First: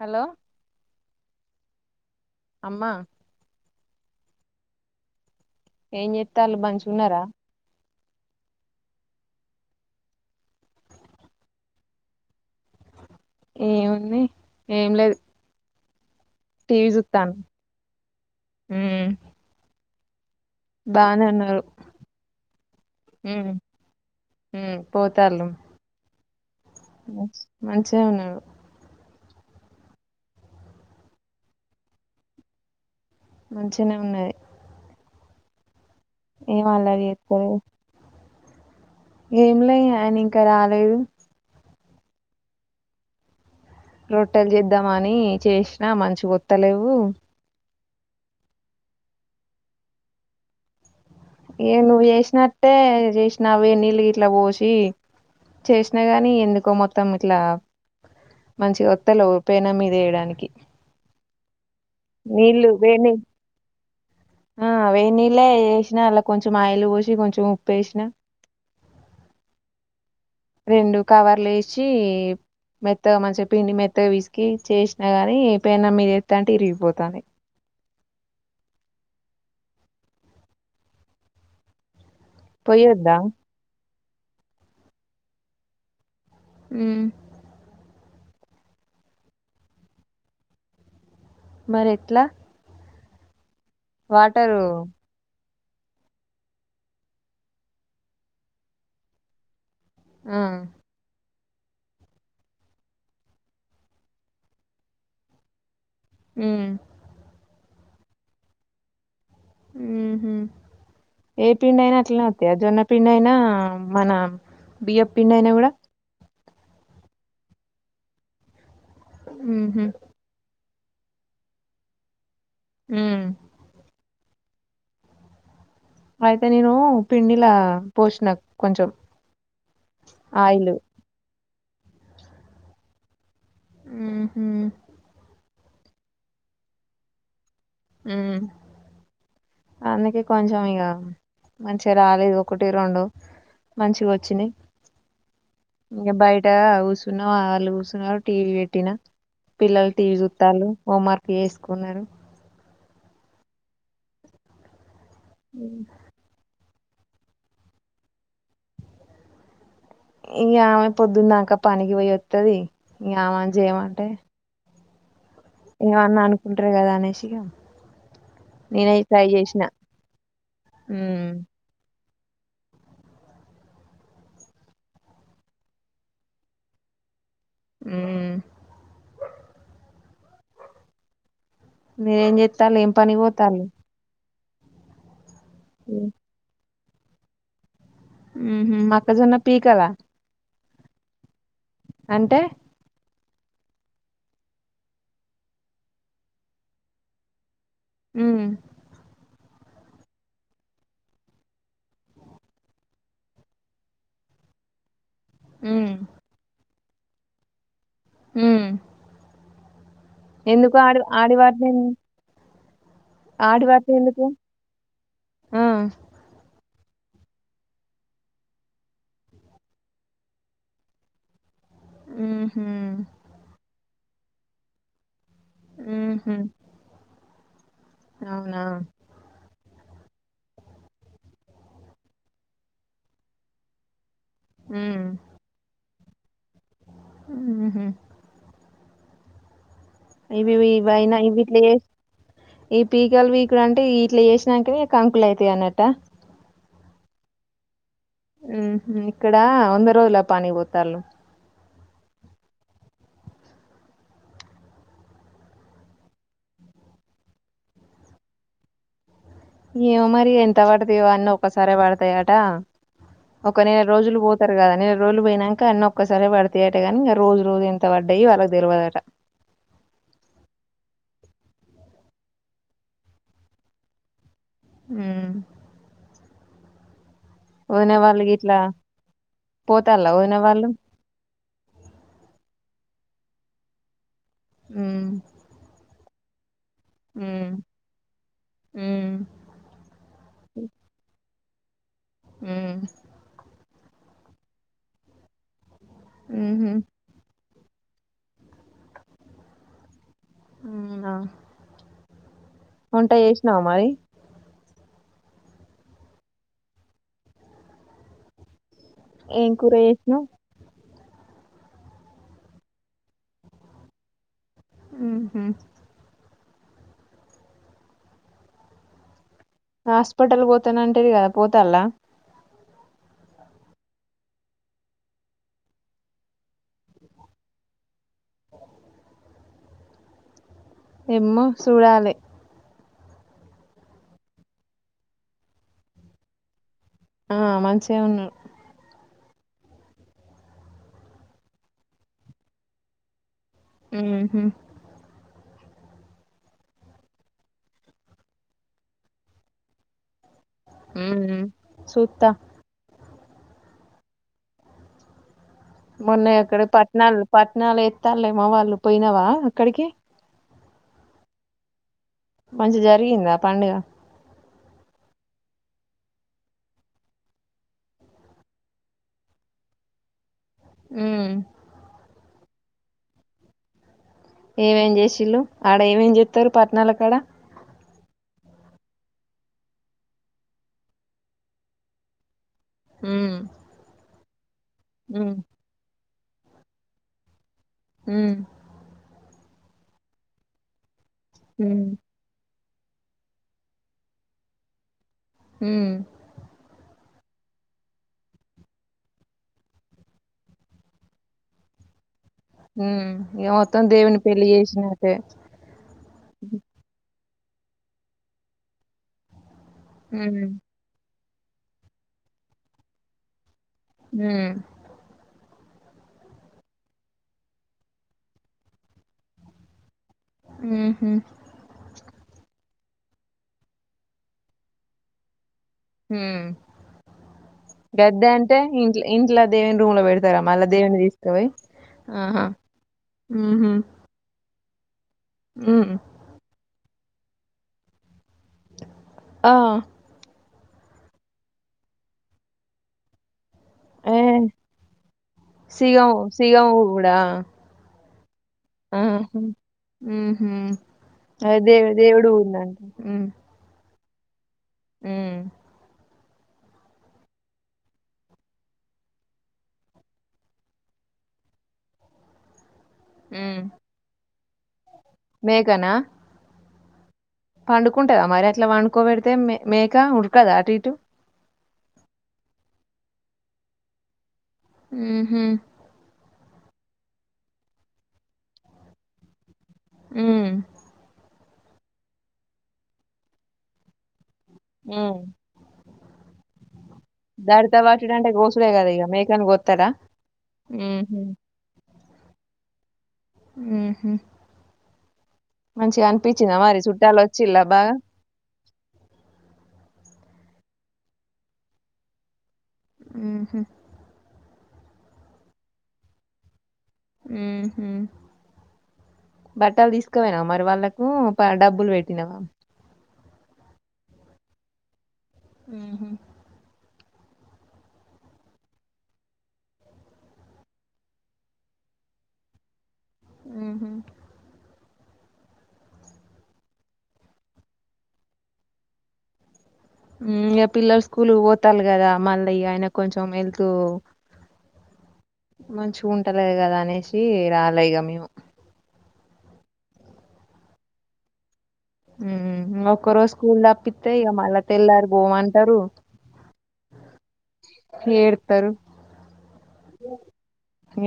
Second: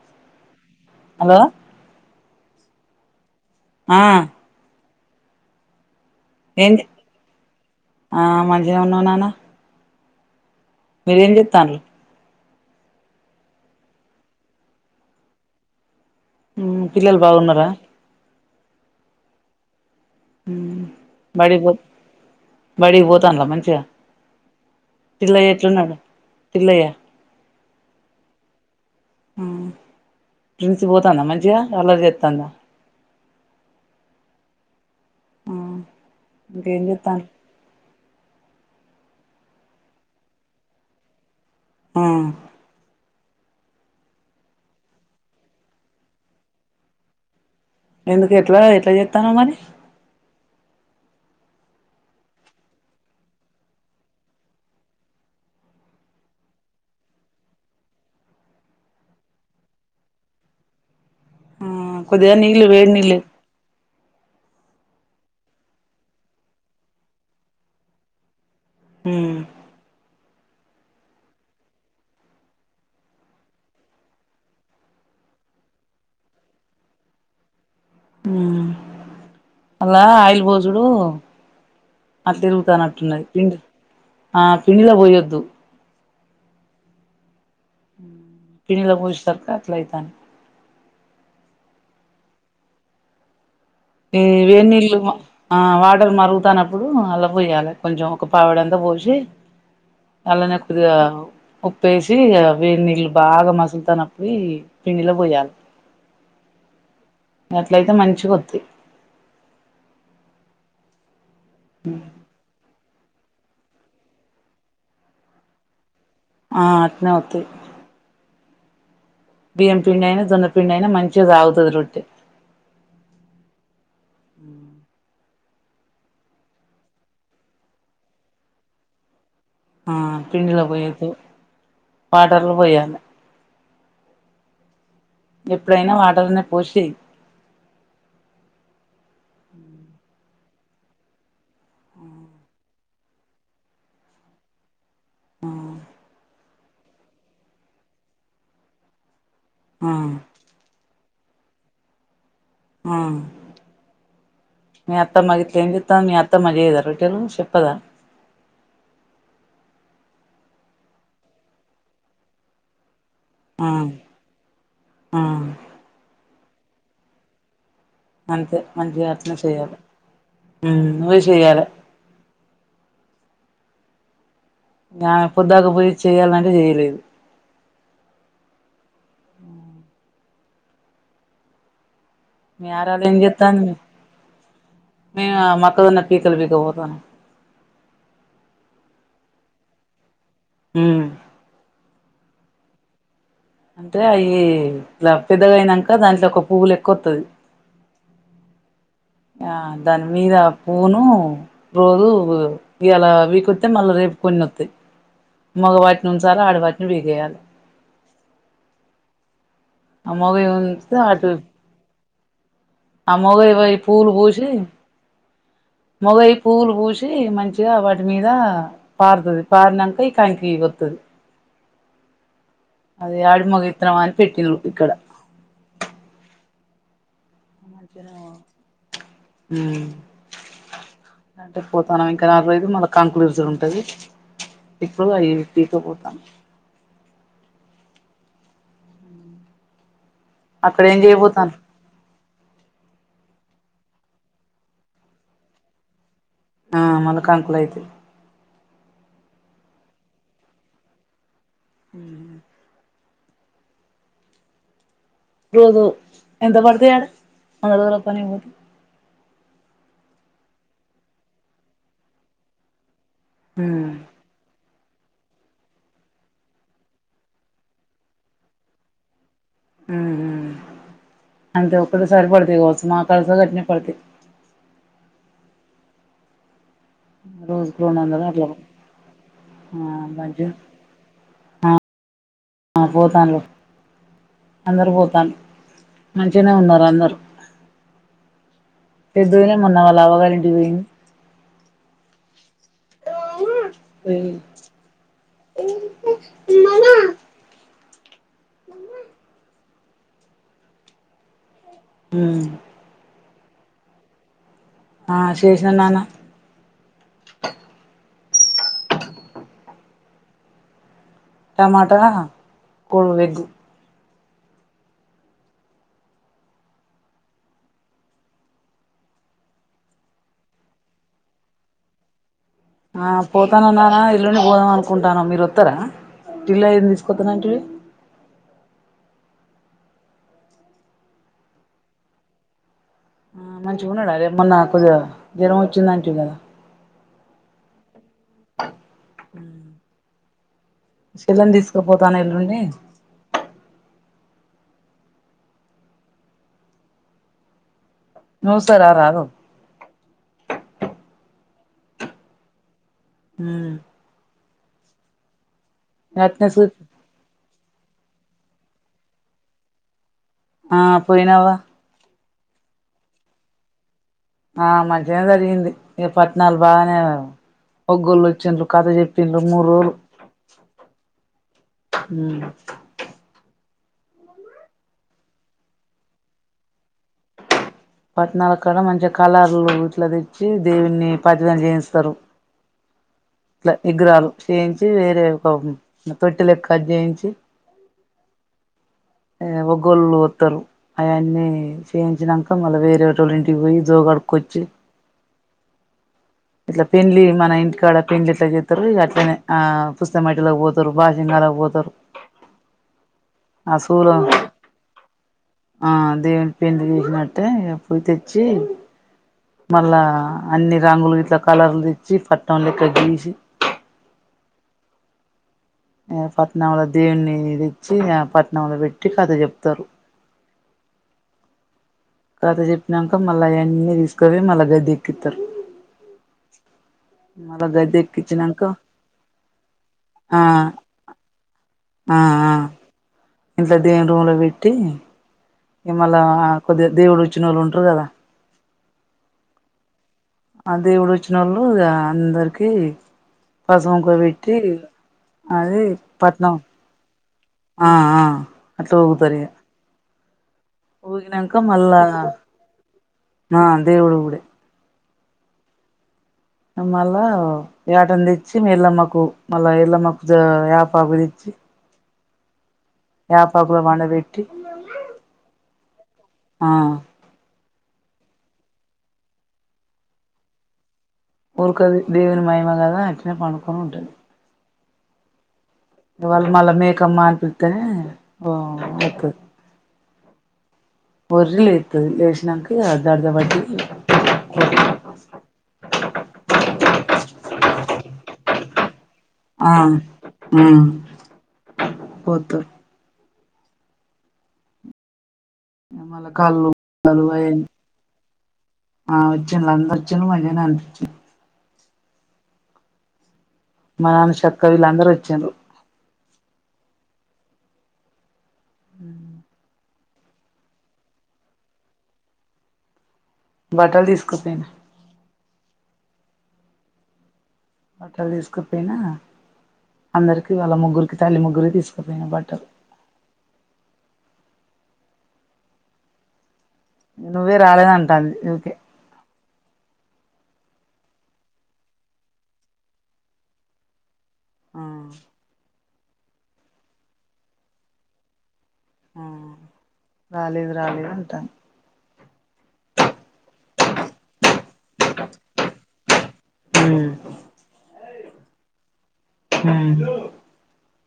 Hello hello అమ్మా ఆ ఏం చేతాళ్ళు ఏం మంచిగున్నారా ఆ మంచిగనె ఉన్నాం నాన్న మీరేం చేతాళ్ళు ఏముంది ఏం లేదు మ్మ్ టీవీ పిల్లలు చూత్తాను బాగున్నరా మ్మ్ మ్మ్ బానే బడి ఉన్నారు పో బడికి పోతాన్రా మ్మ్ మంచిగా మ్మ్ పోతాళ్ళు పిల్లయ్య ఎట్లున్నాడు పిల్లయ్య మంచిగె ఉన్నాను ఆ ప్రిన్సి పోతాందా మంచిగా అల్లర్ జెత్తాందా మంచిగనే ఉన్నది ఆ ఏమ్ ఇంకేం అల్లరి చెత్తాన్లు జెతలేదు ఏం లే అయనింకా రాలేదు ఆ రొట్టెల్ చేద్దామని చేసినా మంచిగొత్తలేవు ఎందుకు ఎట్లా ఎట్లా చెత్తానావ్ మరి ఏ నువ్వు చేసినట్టే చేసిన అవే నీళ్ళు గిట్లా పోసి చేసినా గాని ఎందుకో మొత్తం ఇట్లా మంచిగొత్తలేవ్ పెనం మీదెయడానికి ఆ కొద్దిగా నీళ్లు వేడి నీళ్లు ఆ వేడి నీళ్ళె ఏసినా అలా కొంచెం ఆయిల్ పోసి కొంచెం ఉప్పు ఏసిన ఉమ్ రెండు కవర్లు ఏసి మెత్తగా మంచిగా పిండి మెత్తగ పిసికి చేసినా కానీ పెన్నం మీద ఎత్తంటే ఇరిగిపోతాన్నాయ్ మఉమ్ అలా ఆయిల్ బోసుడు అద్ పొయ్యొద్దా ఇరుగుతానట్టున్నది పిం ఆ పిండిలో పోయొద్దు ఉమ్ పిండిలొ పోసెసరిక అట్లైతాన్ది మరి ఎట్లా ఏ వాటరు వేడినీళ్లు మ ఆ వాటర్ మరుగుతానప్పుడు అలా పోయ్యాలె కొంచెం ఒక పావిడంతా పోసి ఆ అలనే కొద్దిగా ఉప్పేసి వేడి నీళ్లు బాగా మసులుతనప్పుడు పిండిలో పోయాలి ఉమ్ అట్లయితే మంచిగొత్తయ్ ఉమ్ హ్మ్మ్ ఏ పిడిడైనా అట్లనే వత్తయ జొన్న పిం అయినా మన బియ్య పిండైయినా కూడా ఆ అట్నేవత్తయ్ బియ్యాం ఉహు పిండైనా జొన్న పిండైనా మంచిగా సాగుతాది రొట్టె హ్మ్మ్ అ అయితే నేను పిండిలా పోసిన కొంచెం ఆ పిండిలో ఆయిల్ పోయదు వాటర్లో పోయ్యాలే ఉమ్ హ్మ్మ్ ఎప్పుడైనా వాటర్లోనే పోసై ఉమ్ అందుకే కొంచం ఇంగా మంచిగా రాలేదు ఒకటి రెండు మంచిగా వచ్చింది ఇంకా బయట కూర్చున్నామ్ వాళ్ళు కూర్చున్నా టీవీ పెట్టినా ఆ పిల్లలు టీవీ చుత్తలు హోమ్వర్క్ వేసుకున్నారు ఆ మీ అత్త మగత్లి ఏం చెత్తంది మీ అత్తమ్మ చెయ్యదా రొట్టి తను చెప్పదా ఇంగా ఆమె పొద్దున్నాక పనికి పోయి వస్తుది ఇంకాఆమెని ఆ చేయమంటే ఆ ఇంక అన్నా అనుకుంటారు కదా అనేసి అంతే నేనే అంతే ట్రై అట్నే చేసిన చేయాలా హుమ్ నువ్వే ఉమ్ చేయాలా గామే పొద్దాక పోయి చేయాలంటే చెయలేదు హుమ్ మీరేం మీ చెత్తల ఏం ఆరాలు పని పోతర్రు మీ మక్కదన్న పీకల్ బకపోతుంది బా హుమ్ హు మొక్కజన్న పీకలా హుమ్ అంటే అంటే అవి ఇ పెద్దగా అయినాక దాంట్లో ఒక పువ్వులు ఎక్కువ వతుది మ్ ఆ దాని మీద పూను రోజు ఇలా వీకొస్తతే మళ్ళా రేపు కొన్ని వతాయ్ ఉమ్ మగవాటి నుసార ఆడవాటి విదియాలి మ్ ఆ మొగయి ఎందుకు ఉంచితే ఆడ అటు ఆడివాటిని ఆ మొగై పోయి ఫూల్ పూసి ఆ! మగై ఫూల్ పూసి వచి మంచిగా వాటి మీద పారుతది పారినక ఈ కంకి వస్తుంది మ్ అదే ఆడు మగ [inaudible] పెకినం ఇక్కడ ఉహు మంచిగా నే ఊ అంటే పోతా ఉన్నాం ఇంకా నాలుగు రోజలుకు మళ్ళా కంకులు ఇరచడం ఉంటయి ఇప్పుడు ఇగ తికపోతే ఆ హ్మ్ హు ఇవి వి అక్కడ ఏం వయినా ఇవి చేయబోతాను ఇట్లే ఈ పీకలు పీకులు అంటే ఈ ఇట్లా చేసినాంకనే కంకులు అయితాయి అన్నట్ట ఆ మళ్ళా కంకులు అయితాయి హ్మ్ హు ఇక్కడ వంద రోజుల పనికి పోతాళ్ళు హ్మ్ హు రోజు ఎంత పడతాయి ఆడ వంద రోజుల పనికి పోతే ఏమో మరి ఎంత పడతయో అన్నీ ఒక్క సారే పడతయట ఒక నేల ఉమ్ రోజులు పోతారు కదా నే రోజులు పోయినాంకా అన్నీ ఒక్కసారే పడితయట కానీ ఇక రోజు రోజు ఎంత పడ్డాయి వాళ్ళకి తెల్వదు అట హ్మ్ హు అంతే ఒకటేసారి పడతాయి వర్సన నాలుగు అయిదు పడతాయి మ్మ్ రోజుకు వదిన రెండు వాళ్ళు వందలు అట్లా గిట్ల ఆ పోతాళ్ళ వదిన మంచిగ వాళ్ళు ఆ పోతాండ్లు అందరు హ్మ్. పోతాండ్రు మంచిగానే ఉన్నారు అందరూ హ్మ్. హ్మ్. మన్న వాళ్ళ అవ్వ గారి ఇంటికి పోయింది హుమ్ పోయింది హ్మ్ హు అవున హుమ్ వంట చేసినవా మరి ఆ చేశ్న నాన్న ఏం కూర చేశినావ్ టమాట కోలు వెజ్జి హు హుమ్ హాస్పిటల్ పోతాన అంటది కదా పోతాలా ఆ పోతానన్నానా ఎల్లుండి పోదామనుకుంటన మీరు వస్తరా పిల్లల్ని తీసుకొత్త అంటివి ఎమో సూడాలి ఆ మంచిగా ఉండడా అదే మొన్నా కొదిగా జ్వరం వచ్చిందంటివి కదా ఆ మంచిగే ఉన్నాడు సెల్లెను తీసుకపోతన్న ఎల్లుండి హుమ్ హు నువ్ ఒకసారి రారదు హు హు సూత్త హుమ్ మొన్నయి అట్నే అక్కడ సూ పట్నాలు పట్ నాలా ఎత్తలేేమో వాళ్ళు పోయినావా అక్కడికి ఆ పోయినావా మంచి జరిగిందా పండుగ ఆ మంచిగానే జరిగింది ఇక పట్టణాలు బాగానే ఒగ్గొళ్ళు వచ్చిండ్రు కథ చెప్పిండ్రు మూడు రోజులు ఉమ్ మ్మ్ ఏమేం చేసిళ్ళు ఆడ ఏమేం చెప్తారు పట్టణాల కాడ పట్టనాాల కాడ మంచిగా కలర్లు ఇట్లా తెచ్చి దేవుని పజ్రం చేయించుతారు ఉమ్ ఇట్లా ఇగ్రహాలు చేయించి వేరె ఉమ్ కోపం ఆ పెట్టలక్క చేయించి మ్మ్ ఎ వోగోల్ వత్తరు ఆయన్ని ఉమ్ చేయించినాంక్ మళ్ళ వేరేటోళ్ళ ఇంటికి వోయ్ జో గడ్కొచ్చి ఉం పెండ్లి మన ఇంటికాడ పెళ్డ్లి ఎట్ల చెత్తారు ఇగ అట్లనే ఆ పుస్తమేటలకు పోతారు బాశింగాలకు పోతారు ఉమ్ ఇగ మొత్తం దేవుని పెళ్లి చేసినట్టే తే అప్పు తెచ్చి మళ్ళా ఉమ్ అన్ని రంగులు ద్ద కలర్లు తెచ్చి పట్నం లెక్క గీసి హుమ్ ఆ పట్నంలో దేవుని తెచ్చి ఆ పట్నంలో పెట్టి కథ చెప్తారు ఉ హుం కత చెప్పినాక మళ్ళా అయన్నీ తీసుకవోయ్ మళ్ళా గడ్డ ఎక్కిస్తారు హ మళ్ళా గద్దె అంటే ఎక్కించినాక ఇంట్ ఇంట్లో దేవుని రూమ్ లో పెడతారా ఆ మళ్ళా దేవుని తీసుకపోయి ఆ ఆహా ఆ ఊహూ ఇంట్లా దేను రూముంలో టీ హ్మ్ ఈమల్ల కొద్దిగ్ దేవుడు వచ్చిన వాళ్ళు ఉంటారు కదా ఆ ఆ దేవుడు వచ్చిన వాళ్ళు అందరికి పసవం కో ఏ వెట్ అది సిగం పట్నం సిగం కూడా ఆ ఆ ఆ అట్లా ఊగుతార్ ఇగ ఉమ్ హం అ ఊగినంక దేవు మళ్ళా దేవుడు ఉందంట ఆ దేవుడు ఉగుడే ఉమ్ మళ్ళా ఏటని తెచ్చి ఎల్లమ్మకు మళ్ళా ఎల్లమ్మకు ఆపాకు తెచ్చి పాప్ అక్కడ పండపెట్టిమండ వ [unintelligible] మేఘనా ఆ పండుకుంటదా మరి అట్లా వండుకోబెడితే మేక ఉడకదా అటు ఇటు ఊరుకది దేవుని మయమ కదా అట్నే పడుకొని ఉంటుంది ఉ హు ఇ వాళ్ళ మళ్ళా మేకమ్ అనిపిస్తతేనే వా ఒత్తది ఉమ్ ఒర్రీ లెత్తది లేచనంక అ జర్ధ వాటి హ్మ్ దడిత వాటిడా అంట గోస్ అప్పుడు గదే ఇకమేక్ జం ఆ గొతార ఉ బోత్త ఆహ మళ కాళు చుట్టాలు కాలు అ వచ్చిల్లా బాగా ఆ వచ్చి అందరు వచ్చి మళ్ళి నాల్ పిచ్ ఆహ మా నాన్న చక్కగ వీళ్ళందరూ వచ్చారు ఆ హమ్ బట్టల్ తీస్ ఎక్కువనా మరి వాళ్ళలకు డబ్బులు పెట్టినావా బట్టలు తీసుకుపోయినా ఆహా బట్టలు తీసుకుపోయినా అందరికి వాళ్ళ ముగ్గురికి తల్లి ముగ్గురి తీసుకుపోయినా బట్టలు ఆహ నువ్వే రాలేదంట అంది ఇకే ఇంక పిల్లలు స్కూల్ పోతారు కదా మళ్ళీ ఆయన కొంచెం వెళ్తూ ఆ మంచిగా ఉంటలేదు కదా అనేసి రాలేదుక మేము ఆ రాలేదు రాలేదు అంటాను ఉ ఒక్క రోజు స్కూల్ ద అప్పితే ఇక మళా తెల్లారు గోమంటారు ఉమ్ ఏడుత్తారు ఉమ్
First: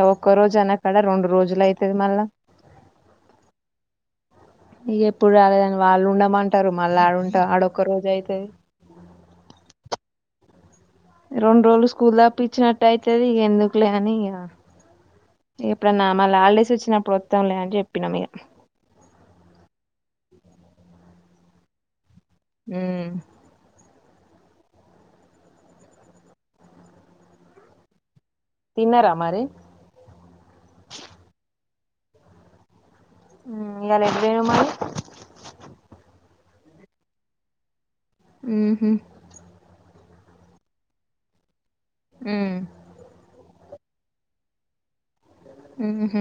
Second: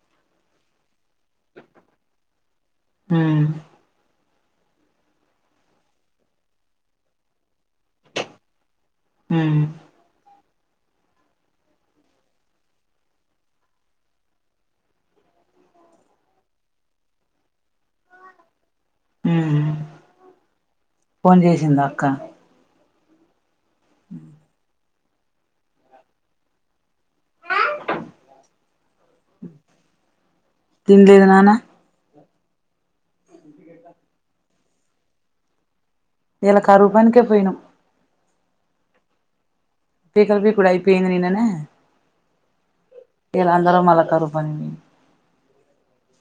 యవక్కరోజ్ అనక్ ఇక్కడ రెండు రోజులు అయితది మళ్ళా ఉమ్ ఇ ఎప్పుడు రాలేదని వాళ్ళు ఉండమంటారు మళ్ళీ ఆడుంట ఆడ ఒక్కరోజుయితది ఉమ్ రెండు రోజులు స్కూల్ తప్ప ఇచ్చినట్టు అయితది ఇక ఎందుకులే అని ఇక ఎప్పుడన్నా మళ హాలిడేస్ వచ్చినప్పుడు వత్తం లే అని చెప్ ప్పినమే ఇక ఉమ్ ఫోన్ చేేసింద అక్క ఆ తిన్నారమరి తింలేదు నాన్న ఇలా ఎటు పోనావు మరి ఇీలా కరువుపనికి పోయినం ఆహ ఇ కలిపి కూడాయిపోయింది నిన్ననే ఆ ఇలా అందలో మల్ కరవుపని మీ అహ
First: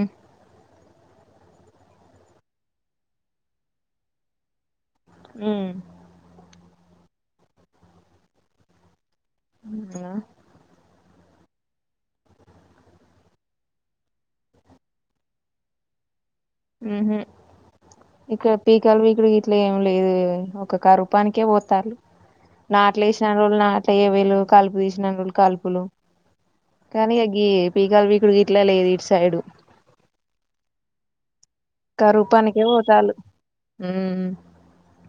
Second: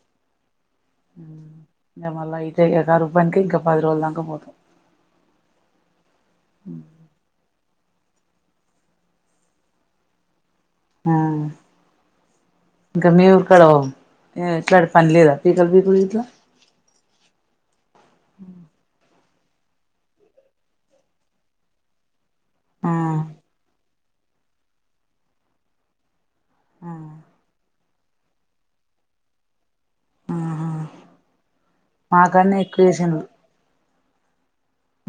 ఇగ మళ్ళా అయితే ఇక కరువు పనికి ఇంకా పది రోజుల దాంకా పోతాం హ్మ్ మ్మ్ మ్మ్ ఆ ఆ ఇంకా మీ ఊక్కడ ఓ ఇట్లా పని లేదా పీకల పీకులు ఇట్లా ఊహు ఇక్కడ పీకాలు [unintelligible] అట్లే ఏం లేదు వే ఒక క రూపానికే పోతారుా నా ఆ ప్లేస్ లో ఎవరున్నా ఇట్లా ఏ వేలు కాలుపు తీసినం కాలుపులు కానీ ఆ గి పీకలు వీకుడు గిట్ల లేదు ఇటు సైడు ఆహా కా మాకాడనే రూపానికే ఎక్కువ పోతాలు మ్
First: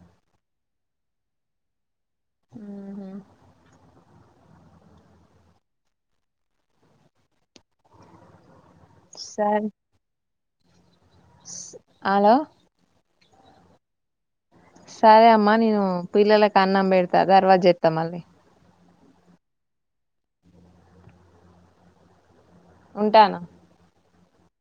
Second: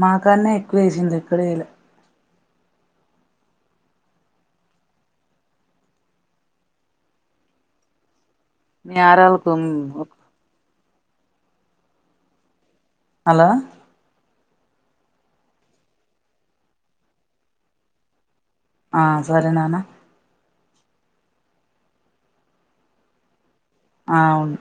మాకాన్న ఎక్కువ వేసింది ఇక్కడ ఏయ్లా ఊహు [unintelligible] అలో హలో సరే అమ్మ నేను పిల్లలకి అన్నంపెడతా తర్వాత జేత్త మల్లి ఆ సరే నానా ఉంటాను ఆ అవును